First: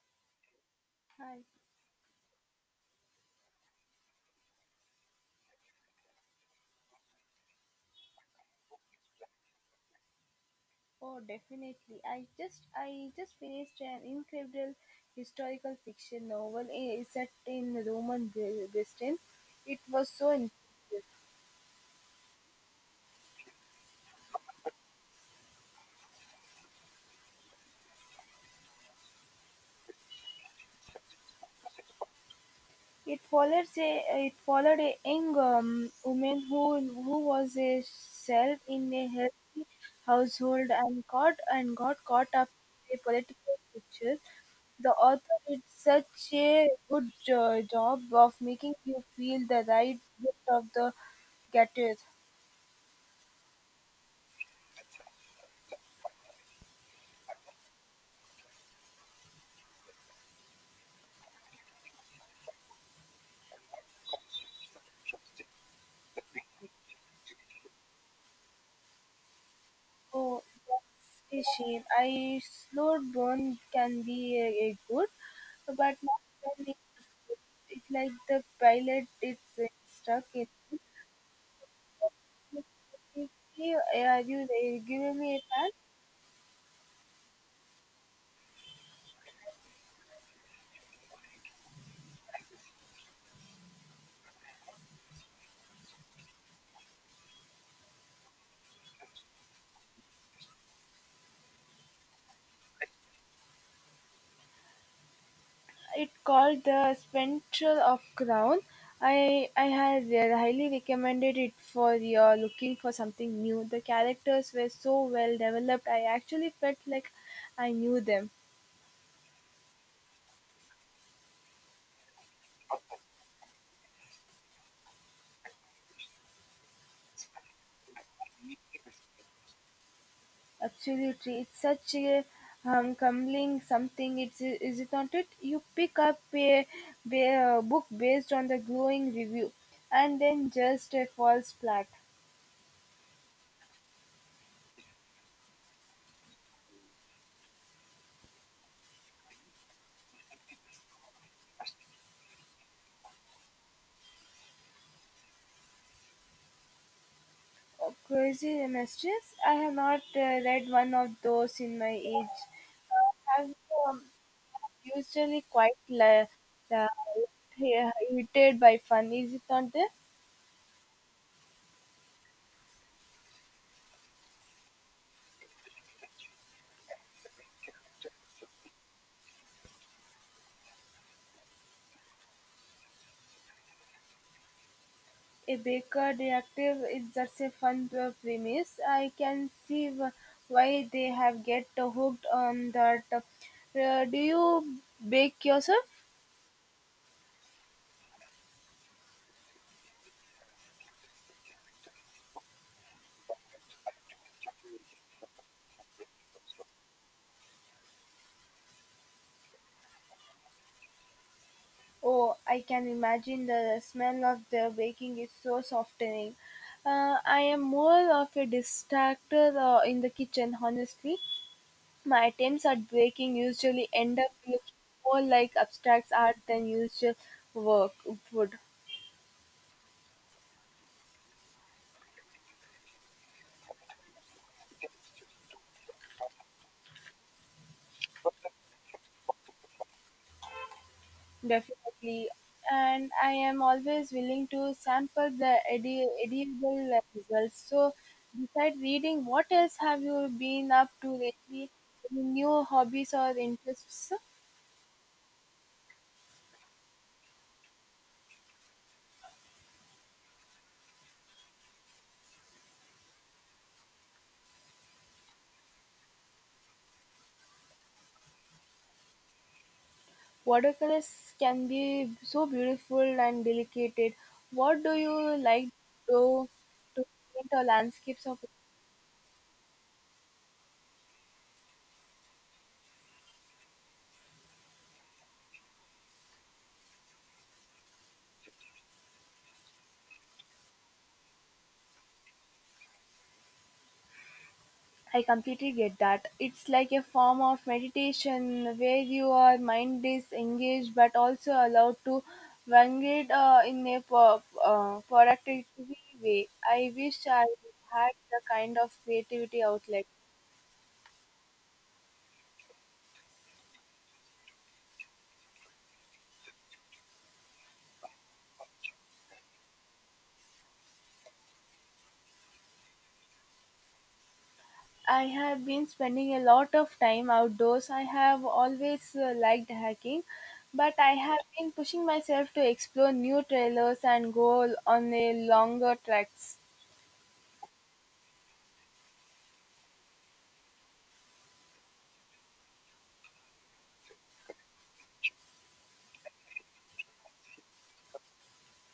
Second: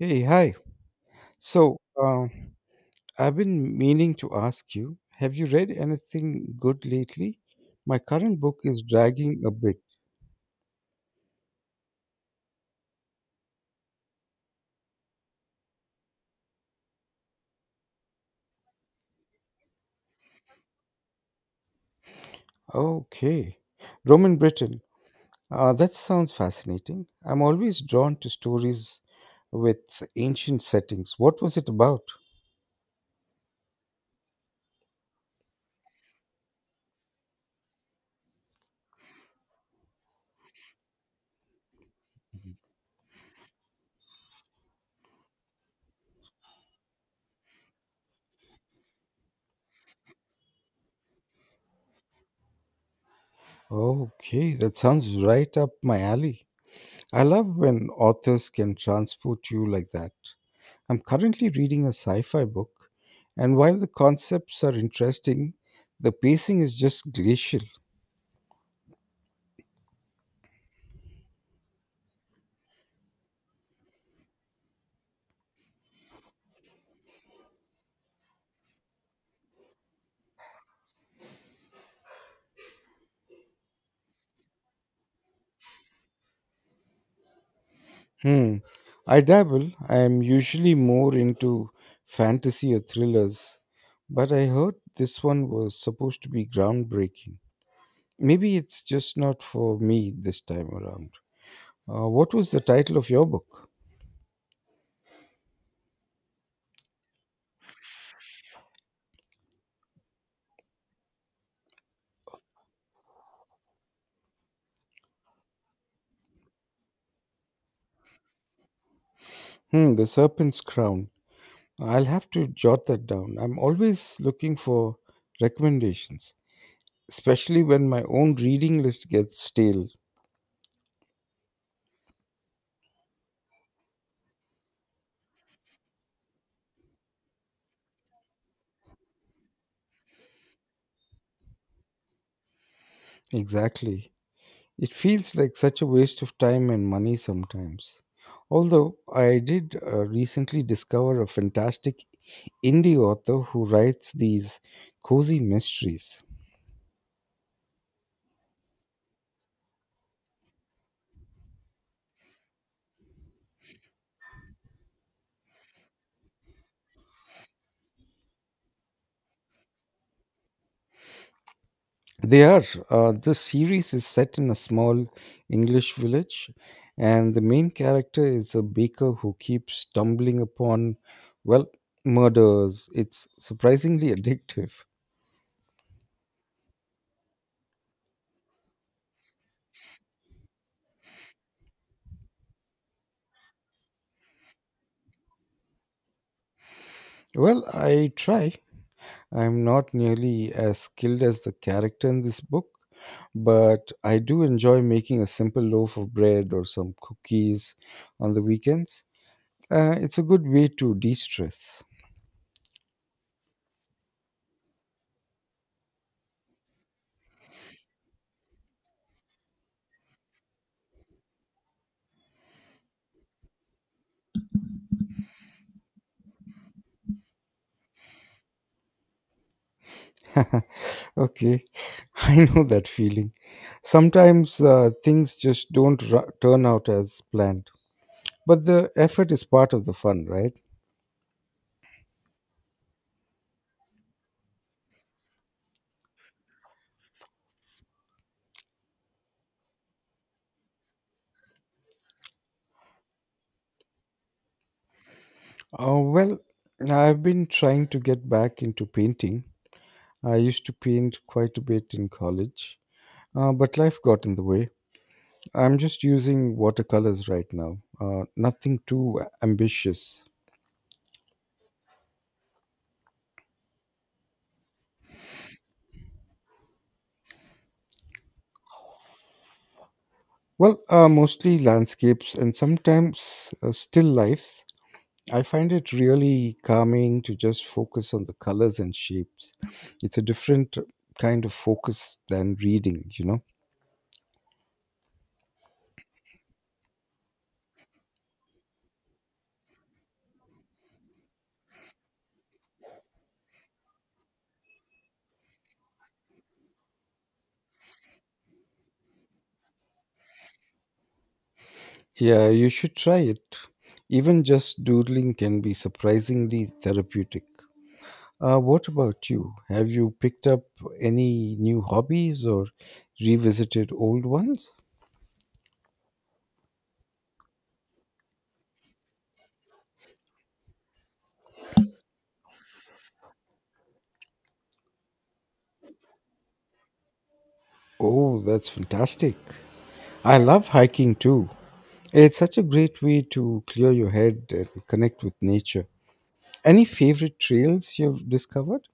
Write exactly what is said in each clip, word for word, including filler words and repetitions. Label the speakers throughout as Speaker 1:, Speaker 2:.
Speaker 1: Hey, hi.
Speaker 2: Hi.
Speaker 1: So, um, I've been meaning to ask you, have you read anything good lately? My current book is dragging a bit.
Speaker 2: Oh, definitely. I just I just finished an incredible historical fiction novel eh, set in Roman Bri- Britain. It was so impressive.
Speaker 1: Okay. Roman Britain. Uh, that sounds fascinating. I'm always drawn to stories with ancient settings. What was it about?
Speaker 2: It follows a it followed a young um, woman who who was a self in a healthy household and caught and got caught up in a political picture. The author did such a good jo- job of making you feel the right bit of the getter.
Speaker 1: Okay, that sounds right up my alley. I love when authors can transport you like that. I'm currently reading a sci fi book, and while the concepts are interesting, the pacing is just glacial.
Speaker 2: Oh, that's a shame. I slow burn can be a good, but not when it, it's like the pilot it's uh, stuck in. Specifically, are you there? Give me a fan?
Speaker 1: Hmm. I dabble, I am usually more into fantasy or thrillers, but I heard this one was supposed to be groundbreaking. Maybe it's just not for me this time around. Uh, what was the title of your book?
Speaker 2: It called the Spectral of Crown. I I had uh, highly recommended it for your looking for something new. The characters were so well developed. I actually felt like I knew them.
Speaker 1: Hmm, The Serpent's Crown. I'll have to jot that down. I'm always looking for recommendations, especially when my own reading list gets stale.
Speaker 2: Absolutely, it's such a um, humbling something. It's is it not? It you pick up a, ba- a book based on the glowing review, and then just a false flat.
Speaker 1: Exactly. It feels like such a waste of time and money sometimes. Although I did uh, recently discover a fantastic indie author who writes these cozy mysteries.
Speaker 2: Oh, crazy mistress, I have not uh, read one of those in my age. Uh, have um, usually quite la- la- irritated by fun. Is it not there?
Speaker 1: They are. Uh, this series is set in a small English village, and the main character is a baker who keeps stumbling upon, well, murders. It's surprisingly addictive.
Speaker 2: A Baker detective is just a fun uh, premise. I can see wh- why they have get hooked on that. Uh, do you bake yourself?
Speaker 1: Well, I try. I am not nearly as skilled as the character in this book, but I do enjoy making a simple loaf of bread or some cookies on the weekends. Uh, it's a good way to de stress.
Speaker 2: Oh, I can imagine the smell of the baking is so softening. Uh, I am more of a distractor uh, in the kitchen, honestly. My attempts at baking usually end up looking more like abstract art than usual work would.
Speaker 1: okay, I know that feeling. Sometimes uh, things just don't ru- turn out as planned, but the effort is part of the fun, right?
Speaker 2: Definitely. And I am always willing to sample the edi- edible uh, results. So, besides reading, what else have you been up to lately? Any new hobbies or interests?
Speaker 1: Uh, well, I've been trying to get back into painting. I used to paint quite a bit in college, uh, but life got in the way. I'm just using watercolors right now. Uh, nothing too ambitious.
Speaker 2: Watercolors can be so beautiful and delicate. What do you like to do to paint or landscapes of?
Speaker 1: Well, uh, mostly landscapes and sometimes uh, still lifes. I find it really calming to just focus on the colors and shapes. It's a different kind of focus than reading, you know?
Speaker 2: I completely get that. It's like a form of meditation where your mind is engaged but also allowed to wander uh, in a po- uh, productive way. I wish I had the kind of creativity outlet.
Speaker 1: Yeah, you should try it. Even just doodling can be surprisingly therapeutic. Uh, what about you? Have you picked up any new hobbies or revisited old ones?
Speaker 2: I have been spending a lot of time outdoors. I have always uh, liked hiking, but I have been pushing myself to explore new trailers and go on a longer treks.
Speaker 1: Oh, that's fantastic. I love hiking too. It's such a great way to clear your head and connect with nature. Any favorite trails you've discovered?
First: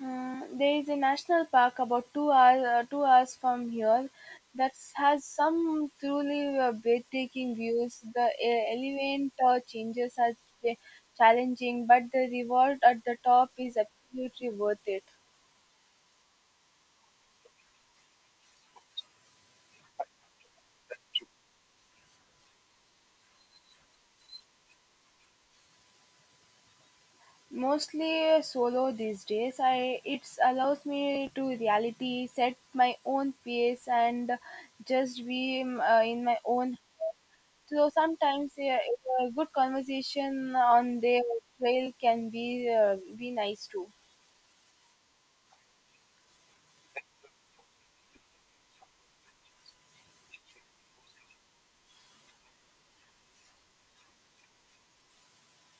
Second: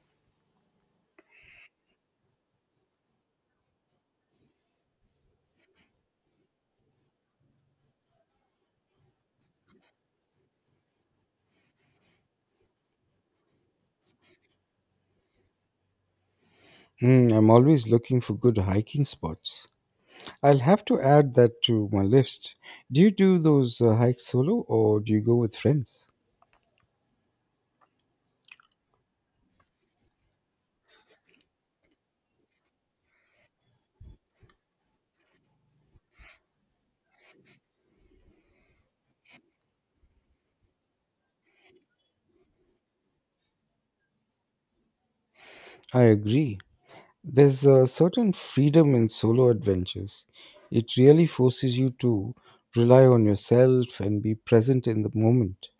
Speaker 2: Uh, there is a national park about two hours uh, two hours from here that has some truly uh, breathtaking views. The e- elevator changes are ch- challenging, but the reward at the top is absolutely worth it.
Speaker 1: Mm, I'm always looking for good hiking spots. I'll have to add that to my list. Do you do those uh, hikes solo or do you go with friends?
Speaker 2: Mostly uh, solo these days. I it allows me to reality set my own pace and just be um, uh, in my own. So sometimes, yeah, a good conversation on their trail can be uh, be nice too.
Speaker 1: I agree. There's a certain freedom in solo adventures. It really forces you to rely on yourself and be present in the moment.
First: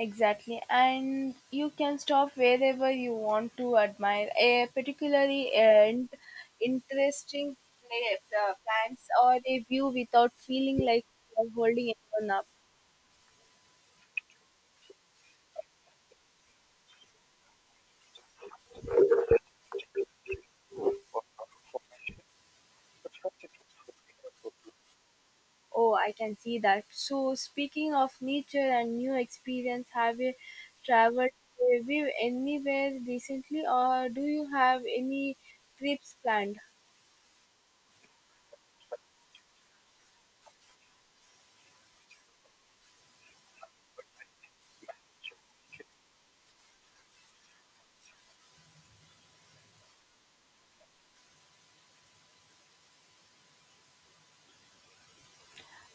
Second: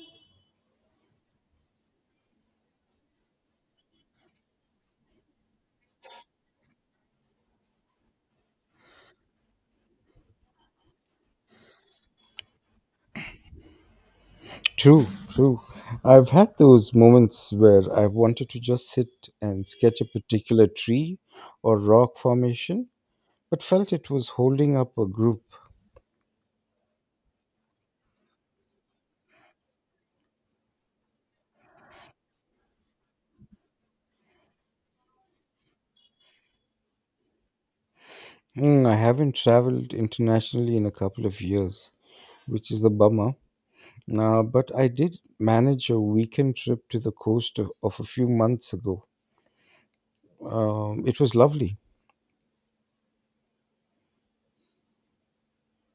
Speaker 2: Exactly, and you can stop wherever you want to admire a particularly and interesting place, uh, plants or a view without feeling like you're holding anyone up.
Speaker 1: True, true. I've had those moments where I wanted to just sit and sketch a particular tree or rock formation, but felt it was holding up a group.
Speaker 2: Oh, I can see that. So, speaking of nature and new experience, have you traveled have you anywhere recently, or do you have any trips planned?
Speaker 1: Mm, I haven't traveled internationally in a couple of years, which is a bummer. Uh, but I did manage a weekend trip to the coast of, of a few months ago. Um, it was lovely.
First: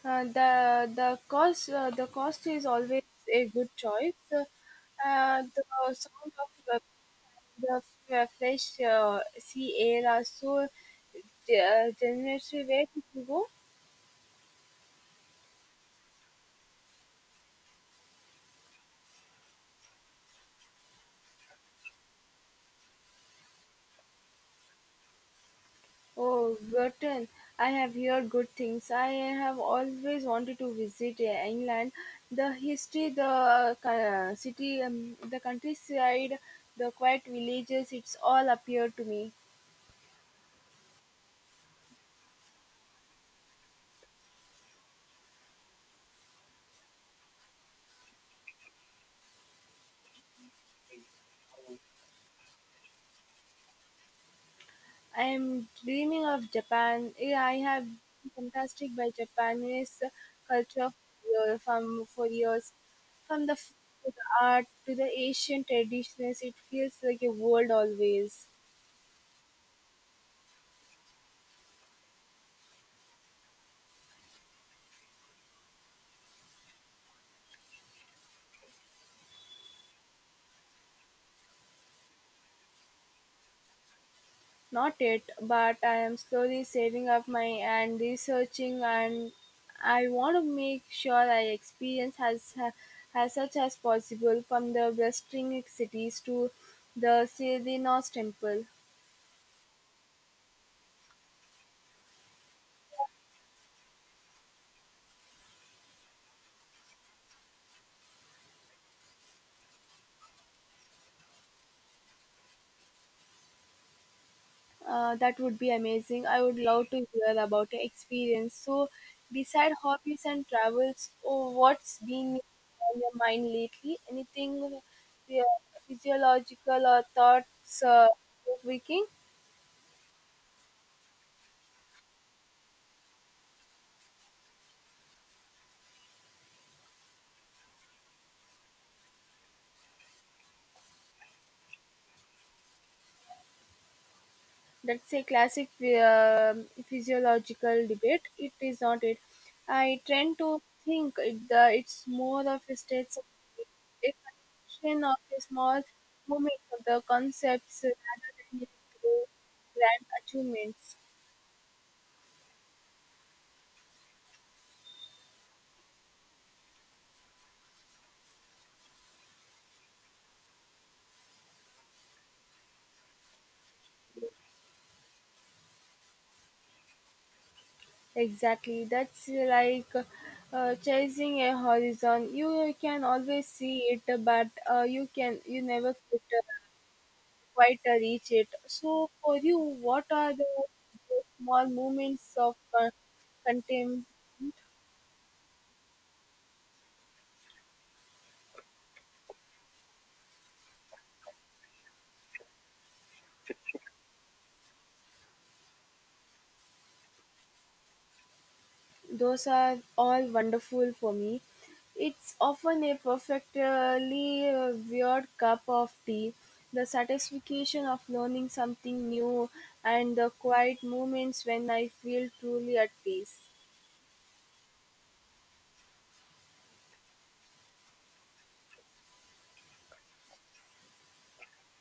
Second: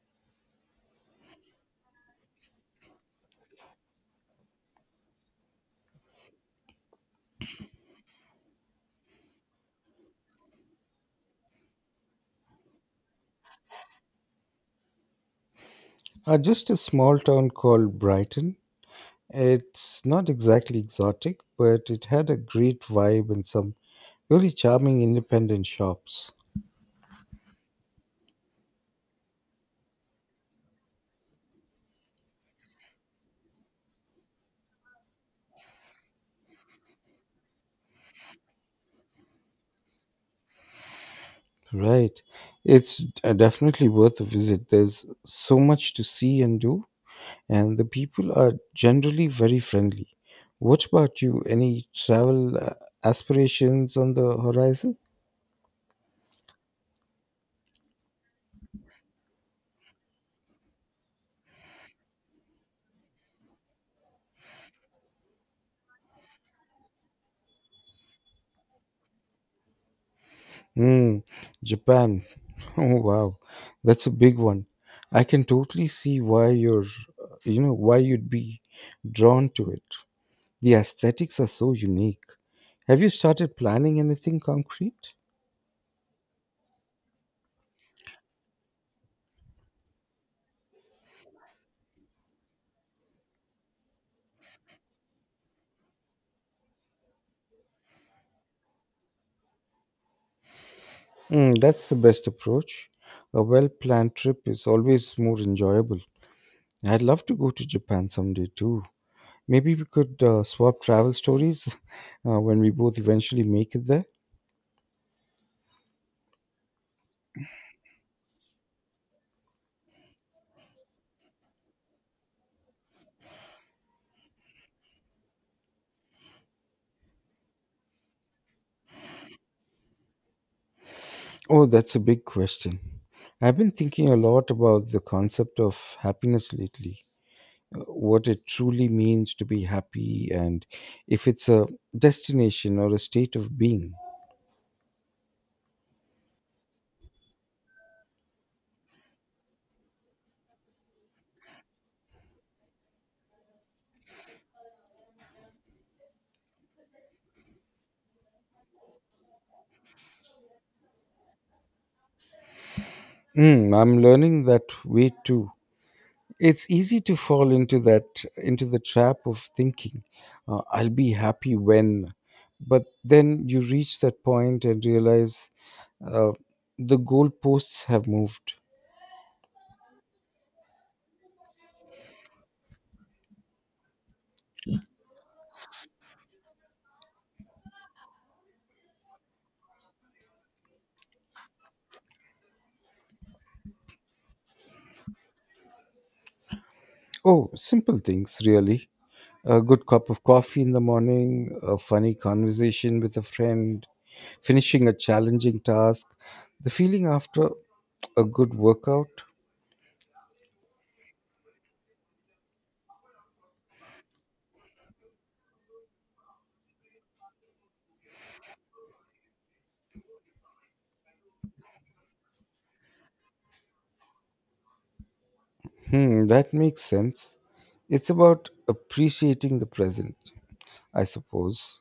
Speaker 2: Uh, the the cost uh, the cost is always a good choice. Uh, uh, the sound of uh, the f- fresh uh, sea air are so uh, generously. Where did you go?
Speaker 1: Uh, just a small town called Brighton. It's not exactly exotic, but it had a great vibe and some really charming independent shops.
Speaker 2: Oh, Britain. I have heard good things. I have always wanted to visit uh, England. The history, the uh, co- uh, city, um, the countryside, the quiet villages, it's all appeared to me.
Speaker 1: Right. It's uh, definitely worth a visit. There's so much to see and do, and the people are generally very friendly. What about you? Any travel uh, aspirations on the horizon?
Speaker 2: I am dreaming of Japan. Eh, I have been fantastic by Japanese culture for, from, for years. From the food to the art to the Asian traditions, it feels like a world always.
Speaker 1: Hmm, Japan. Oh, wow. That's a big one. I can totally see why you're, uh, you know, why you'd be drawn to it. The aesthetics are so unique. Have you started planning anything
Speaker 2: Not
Speaker 1: concrete?
Speaker 2: yet, but I am slowly saving up my and researching, and I want to make sure I experience as as such as possible from the blistering cities to the Sidinos temple.
Speaker 1: Mm, that's the best approach. A well planned trip is always more enjoyable. I'd love to go to Japan someday too. Maybe we could uh, swap travel stories uh, when we both eventually make it there.
Speaker 2: Uh, that would be amazing. I would love to hear about your experience. So, beside hobbies and travels, oh, what's been on your mind lately? Anything uh, physiological or thoughts uh, this weekend?
Speaker 1: Oh, that's a big question. I've been thinking a lot about the concept of happiness lately, uh, what it truly means to be happy, and if it's a destination or a state of being.
Speaker 2: That's a classic um physiological debate. It is not it. I tend to think it, the, it's more of a state of a collection of a small moments of the concepts rather than a grand achievements.
Speaker 1: Mm, I'm learning that way too. It's easy to fall into that into the trap of thinking, uh, I'll be happy when, but then you reach that point and realize, uh, the goalposts have moved.
Speaker 2: Exactly, that's like uh, chasing a horizon. You can always see it, but uh, you can you never quit quite uh, reach it. So, for you, what are the, the small moments of uh, contempt?
Speaker 1: Oh, simple things, really. A good cup of coffee in the morning, a funny conversation with a friend, finishing a challenging task, the feeling after a good workout.
Speaker 2: Those are all wonderful for me. It's often a perfectly uh, weird cup of tea. The satisfaction of learning something new and the quiet moments when I feel truly at peace.
Speaker 1: Hmm, that makes sense. It's about appreciating the present, I suppose.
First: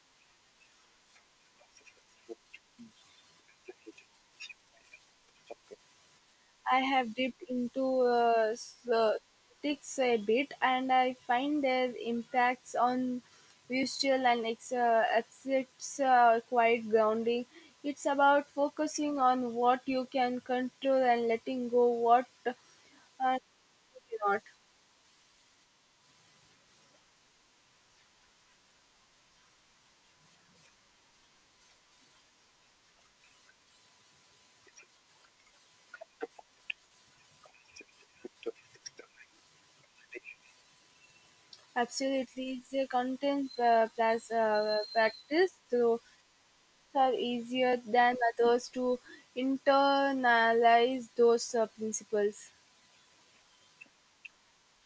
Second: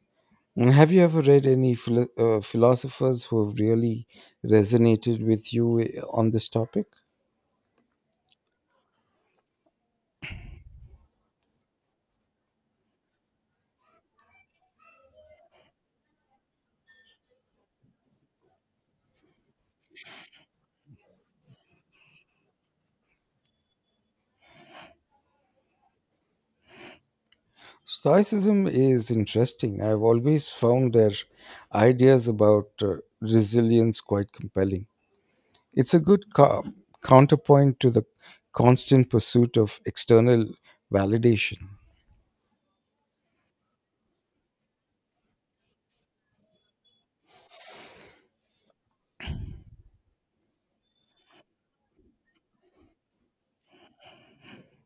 Speaker 1: Mm, have you ever read any philo- uh, philosophers who have really resonated with you eh, on this
Speaker 2: I
Speaker 1: topic?
Speaker 2: have dipped into uh, politics a bit, and I find their impacts on visual and ex- uh, exits uh, quite grounding. It's about focusing on what you can control and letting go what uh, you cannot.
Speaker 1: Stoicism is interesting. I've always found their ideas about uh, resilience quite compelling. It's a good co- counterpoint to the constant pursuit of external validation.
Speaker 2: Absolutely, it's a content uh, plus, uh, practice. So are easier than others to internalize those uh, principles.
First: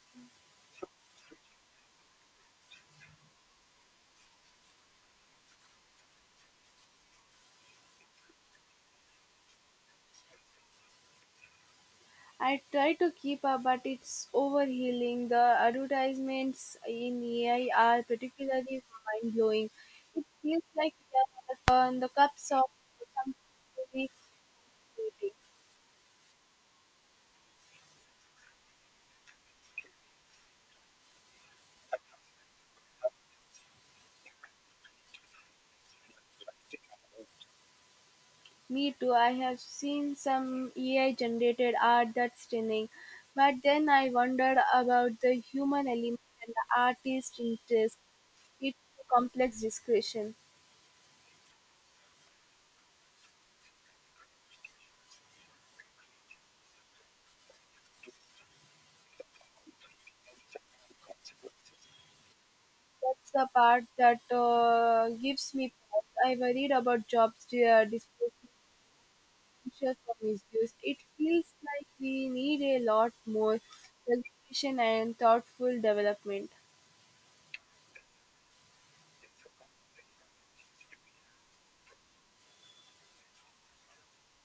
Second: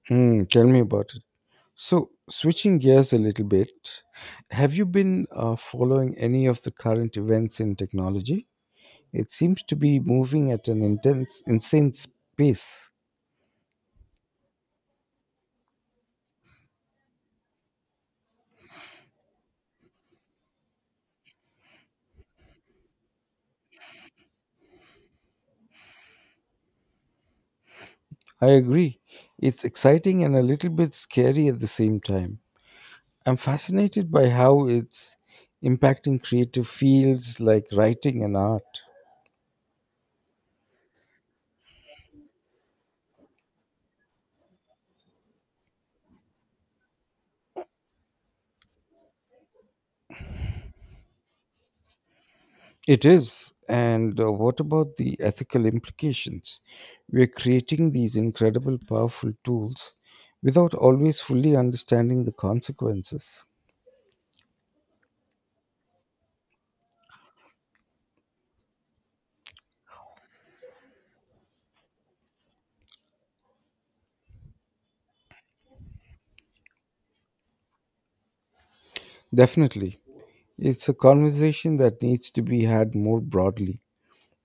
Speaker 1: Mm, tell me about it. So, switching gears a little bit, have you been uh, following any of the current events in technology? It seems to be moving at an intense, insane
Speaker 2: I
Speaker 1: pace.
Speaker 2: try to keep up, but it's overhealing. The advertisements in A I are particularly mind blowing. It feels like they are on the cups of some week's meeting.
Speaker 1: I agree. It's exciting and a little bit scary at the same time. I'm fascinated by how it's impacting creative fields like writing and art.
Speaker 2: Me too. I have seen some A I generated art that's stunning, but then I wondered about the human element and the artist interest. It's a complex discussion.
Speaker 1: It is. And uh, what about the ethical implications? We're creating these incredible, powerful tools without always fully understanding the
Speaker 2: That's
Speaker 1: consequences.
Speaker 2: the part that uh, gives me pause. I worried about jobs uh, displacement pressure for misuse, it feels like we need a lot more regulation and thoughtful development.
Speaker 1: Definitely. It's a conversation that needs to be had more broadly.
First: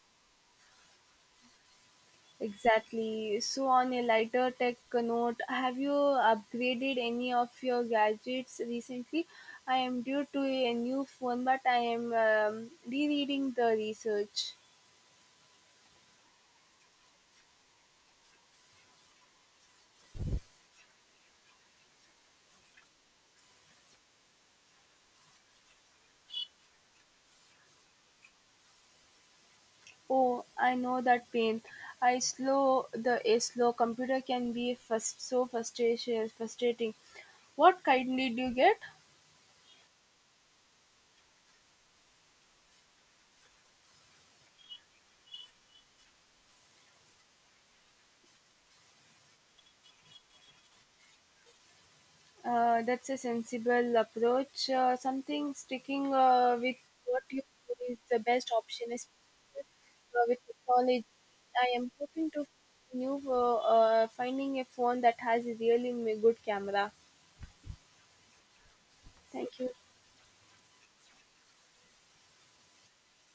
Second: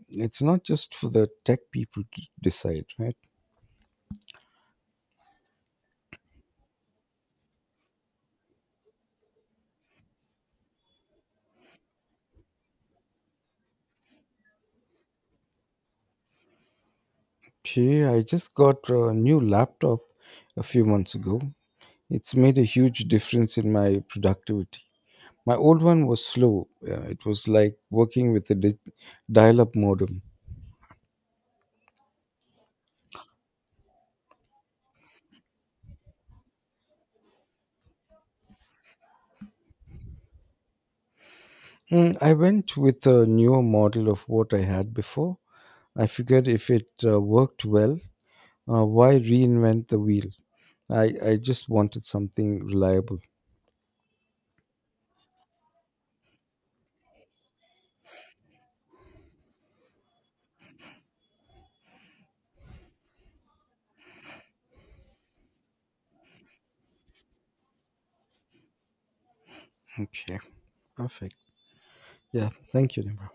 Speaker 1: It's not just for the tech people to decide, right?
Speaker 2: Exactly. So, on a lighter tech note, have you upgraded any of your gadgets recently? I am due to a new phone, but I am um, rereading the research.
Speaker 1: Gee, I just got a new laptop a few months ago. It's made a huge difference in my productivity. My old one was slow. Uh, it was like working with a di- dial-up modem.
Speaker 2: Oh, I know that pain. I slow the a slow computer can be frust- so frustration frustrating. What kindly do you get?
Speaker 1: Mm, I went with a newer model of what I had before. I figured if it uh, worked well, uh, why reinvent the wheel? I, I just wanted something
Speaker 2: Uh, that's a
Speaker 1: reliable.
Speaker 2: sensible approach. Uh, something sticking uh, with what you do is the best option, especially uh, with technology. I am hoping to new uh, uh, finding a phone that has a really m- good camera. Thank you.
Speaker 1: Okay, perfect. Yeah, thank you, Nimra.